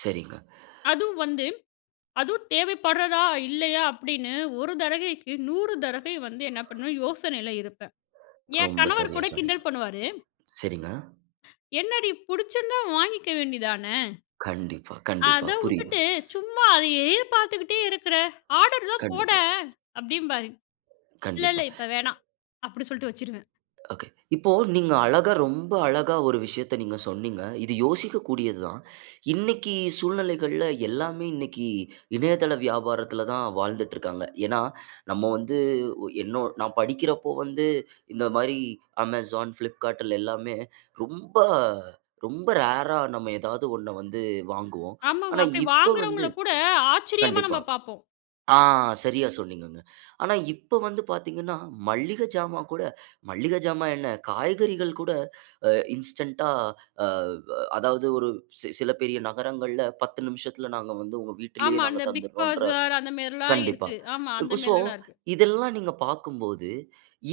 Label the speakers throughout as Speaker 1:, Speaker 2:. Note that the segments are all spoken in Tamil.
Speaker 1: சரிங்க.
Speaker 2: அதுவும் வந்து, அதுவும் தேவைப்பட்றதா இல்லையா! அப்படின்னு ஒரு தடவைக்கு 100 தடவை வந்து என்ன பண்ணுவேன் யோசனையில இருப்பேன். ஏ
Speaker 1: ரொம்ப
Speaker 2: கணவர்
Speaker 1: சரியா
Speaker 2: கூட
Speaker 1: சொன்னீங்க.
Speaker 2: கிண்டல் பண்ணுவாரு.
Speaker 1: சரிங்க.
Speaker 2: என்னடி! புடிச்சிருந்தா வாங்கிக்க வேண்டியதானே.
Speaker 1: கண்டிப்பா, கண்டிப்பா.
Speaker 2: அத
Speaker 1: புரியுது.
Speaker 2: உட்டுட்டு சும்மா அதையே பாத்துக்குட்டே இருக்குற ஆர்டர் தான்
Speaker 1: கண்டிப்பா.
Speaker 2: போடன் அப்படிம்பாரு. இல்ல,
Speaker 1: கண்டிப்பா.
Speaker 2: இல்ல இப்ப வேணாம். அப்படி சொல்லிட்டு வச்சிருவேன்.
Speaker 1: ஓகே. இப்போ நீங்க அழகா ரொம்ப அழகா ஒரு விஷயத்த நீங்கச் சொன்னீங்க. இது யோசிக்கக்கூடியதுதான். இன்னைக்கு சூழ்நிலைகள்ல எல்லாமே இன்னைக்கு இணையதள வியாபாரத்துல தான் வாழ்ந்துட்டு இருக்காங்க. ஏன்னா நம்ம வந்து ஒ என்னோ நான் படிக்கிறப்போ வந்து இந்த மாரி Amazon, Flipkart எல்லாமே ரொம்ப ரொம்ப ரேர்ரா நம்ம எதாவது ஒண்ண வந்து வாங்குவோம்.
Speaker 2: ஆமாங்க.
Speaker 1: ஆனா,
Speaker 2: அப்படி
Speaker 1: இப்ப வந்து
Speaker 2: வாங்குறவங்கள கூட ஆச்சரியமா
Speaker 1: கண்டிப்பா.
Speaker 2: நம்ம பார்ப்போம்.
Speaker 1: ஆ, சரியா சொன்னீங்கங்க. ஆனா, இப்ப வந்து பாத்தீங்கன்னா மல்லிகஜாமான் கூட, மல்லிகஜாமான் என்ன காய்கறிகள் கூட இன்ஸ்டன்ட்டா ஆ வ அதாவது ஒரு சி சில பெரிய நகரங்கள்ல 10 நிமிஷத்துல நாங்க வந்து உங்க வீட்டிலயே
Speaker 2: ஆமா.
Speaker 1: நாங்க
Speaker 2: அந்த பிக்
Speaker 1: தந்துடோன்ற
Speaker 2: பஜார் அந்த மேரில்லாம்
Speaker 1: கண்டிப்பா.
Speaker 2: இருக்கு. ஆமா அந்த
Speaker 1: சோ
Speaker 2: மேரிலா இருக்கு.
Speaker 1: இதெல்லாம் நீங்கப் பாக்கும்போது,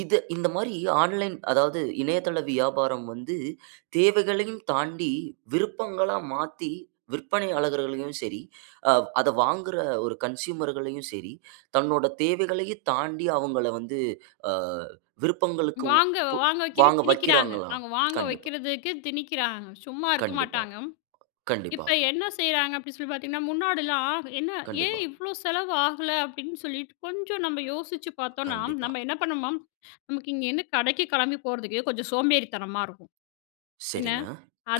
Speaker 1: இத இந்த மாரி ஆன்லைன் அதாவது, இணையதள வியாபாரம் வந்து தேவைகளையும் தாண்டி விருப்பங்களா மாத்தி விற்பனை ஆளர்களையும் சரி, அ அத வாங்குற ஒரு கன்சுயுமர்களையும் சரி, தன்னோட தேவைகளையும் தாண்டி அவங்கள வந்து அ விருப்பங்களுக்கு உ
Speaker 2: வாங்க
Speaker 1: உ
Speaker 2: வாங்க வைக்க
Speaker 1: வாங்க
Speaker 2: திணிக்கிறாங்க.
Speaker 1: வைக்கிறாங்களாம்.
Speaker 2: அவங்க வாங்க
Speaker 1: கண்டிப்பா,
Speaker 2: வைக்கிறதுக்கு திணிக்கறாங்க. சும்மா இருக்க
Speaker 1: கண்டிப்பா,
Speaker 2: மாட்டாங்க.
Speaker 1: கண்டிப்பா.
Speaker 2: இப்ப என்ன செய்யறாங்க அப்படினு சொல்லி பாத்தீங்கன்னா, முன்னாடிலாம் என்ன ஏன்
Speaker 1: கண்டிப்பா.
Speaker 2: இவ்ளோ செலவு ஆகல அப்படின்னு சொல்லிட்டு கொஞ்சம் நம்ம யோசிச்சு பார்த்தோம்னா,
Speaker 1: கண்டிப்பா.
Speaker 2: நாம என்ன பண்ணுவோம். நமக்கு இங்க என்ன கடைக்குக் கெளம்பி போறதுக்கு கொஞ்சம் சோம்பேறித்தனமா இருக்கும். என்ன
Speaker 1: சரிங்க.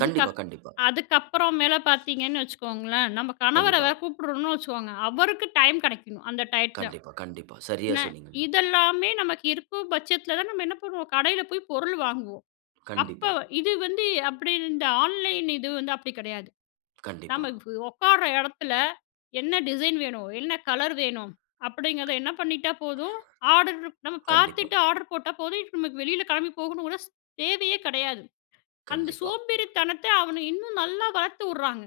Speaker 1: கண்டிப்பா, கண்டிப்பா.
Speaker 2: அதுக்கப்புறம் மேல பாத்தீங்கன்னு வச்சுக்கோங்களேன். நம்ம கணவர
Speaker 1: கண்டிப்பா.
Speaker 2: வேற கூப்பிடுறோம்னு வச்சுக்கோங்க. அவருக்கு டைம் கிடைக்கணும். அந்த டையத்துல,
Speaker 1: கண்டிப்பா, கண்டிப்பா. சரியா
Speaker 2: என்ன
Speaker 1: சொன்னீங்க.
Speaker 2: இதெல்லாமே நமக்கு இருக்குபட்சத்துல நம்ம என்ன பண்ணுவோம். கடைல போய் பொருள் வாங்குவோம். அப்ப
Speaker 1: கண்டிப்பா.
Speaker 2: இது வந்து அப்படின்னு இந்த ஆன்லைன் இது வந்து அப்படி கிடையாது.
Speaker 1: கண்டிப்பா.
Speaker 2: நாம உக்கார எடத்துல என்ன டிசைன் வேணும்? என்ன கலர் வேணும்? அப்படிங்கறத என்ன பண்ணிட்டா போதும். ஆர்டர் நம்ம
Speaker 1: கண்டிப்பா.
Speaker 2: பாத்துட்டு ஆர்டர் போட்டா போதும். நமக்கு வெளியில கெளம்பி போகணும்னு கூட ஒரு தேவையே கெடையாது. அந்தச்
Speaker 1: கண்டிப்பா.
Speaker 2: சோம்பேறித்தனத்த அவங்க இன்னும் நல்லா வளர்த்து உட்றாங்க.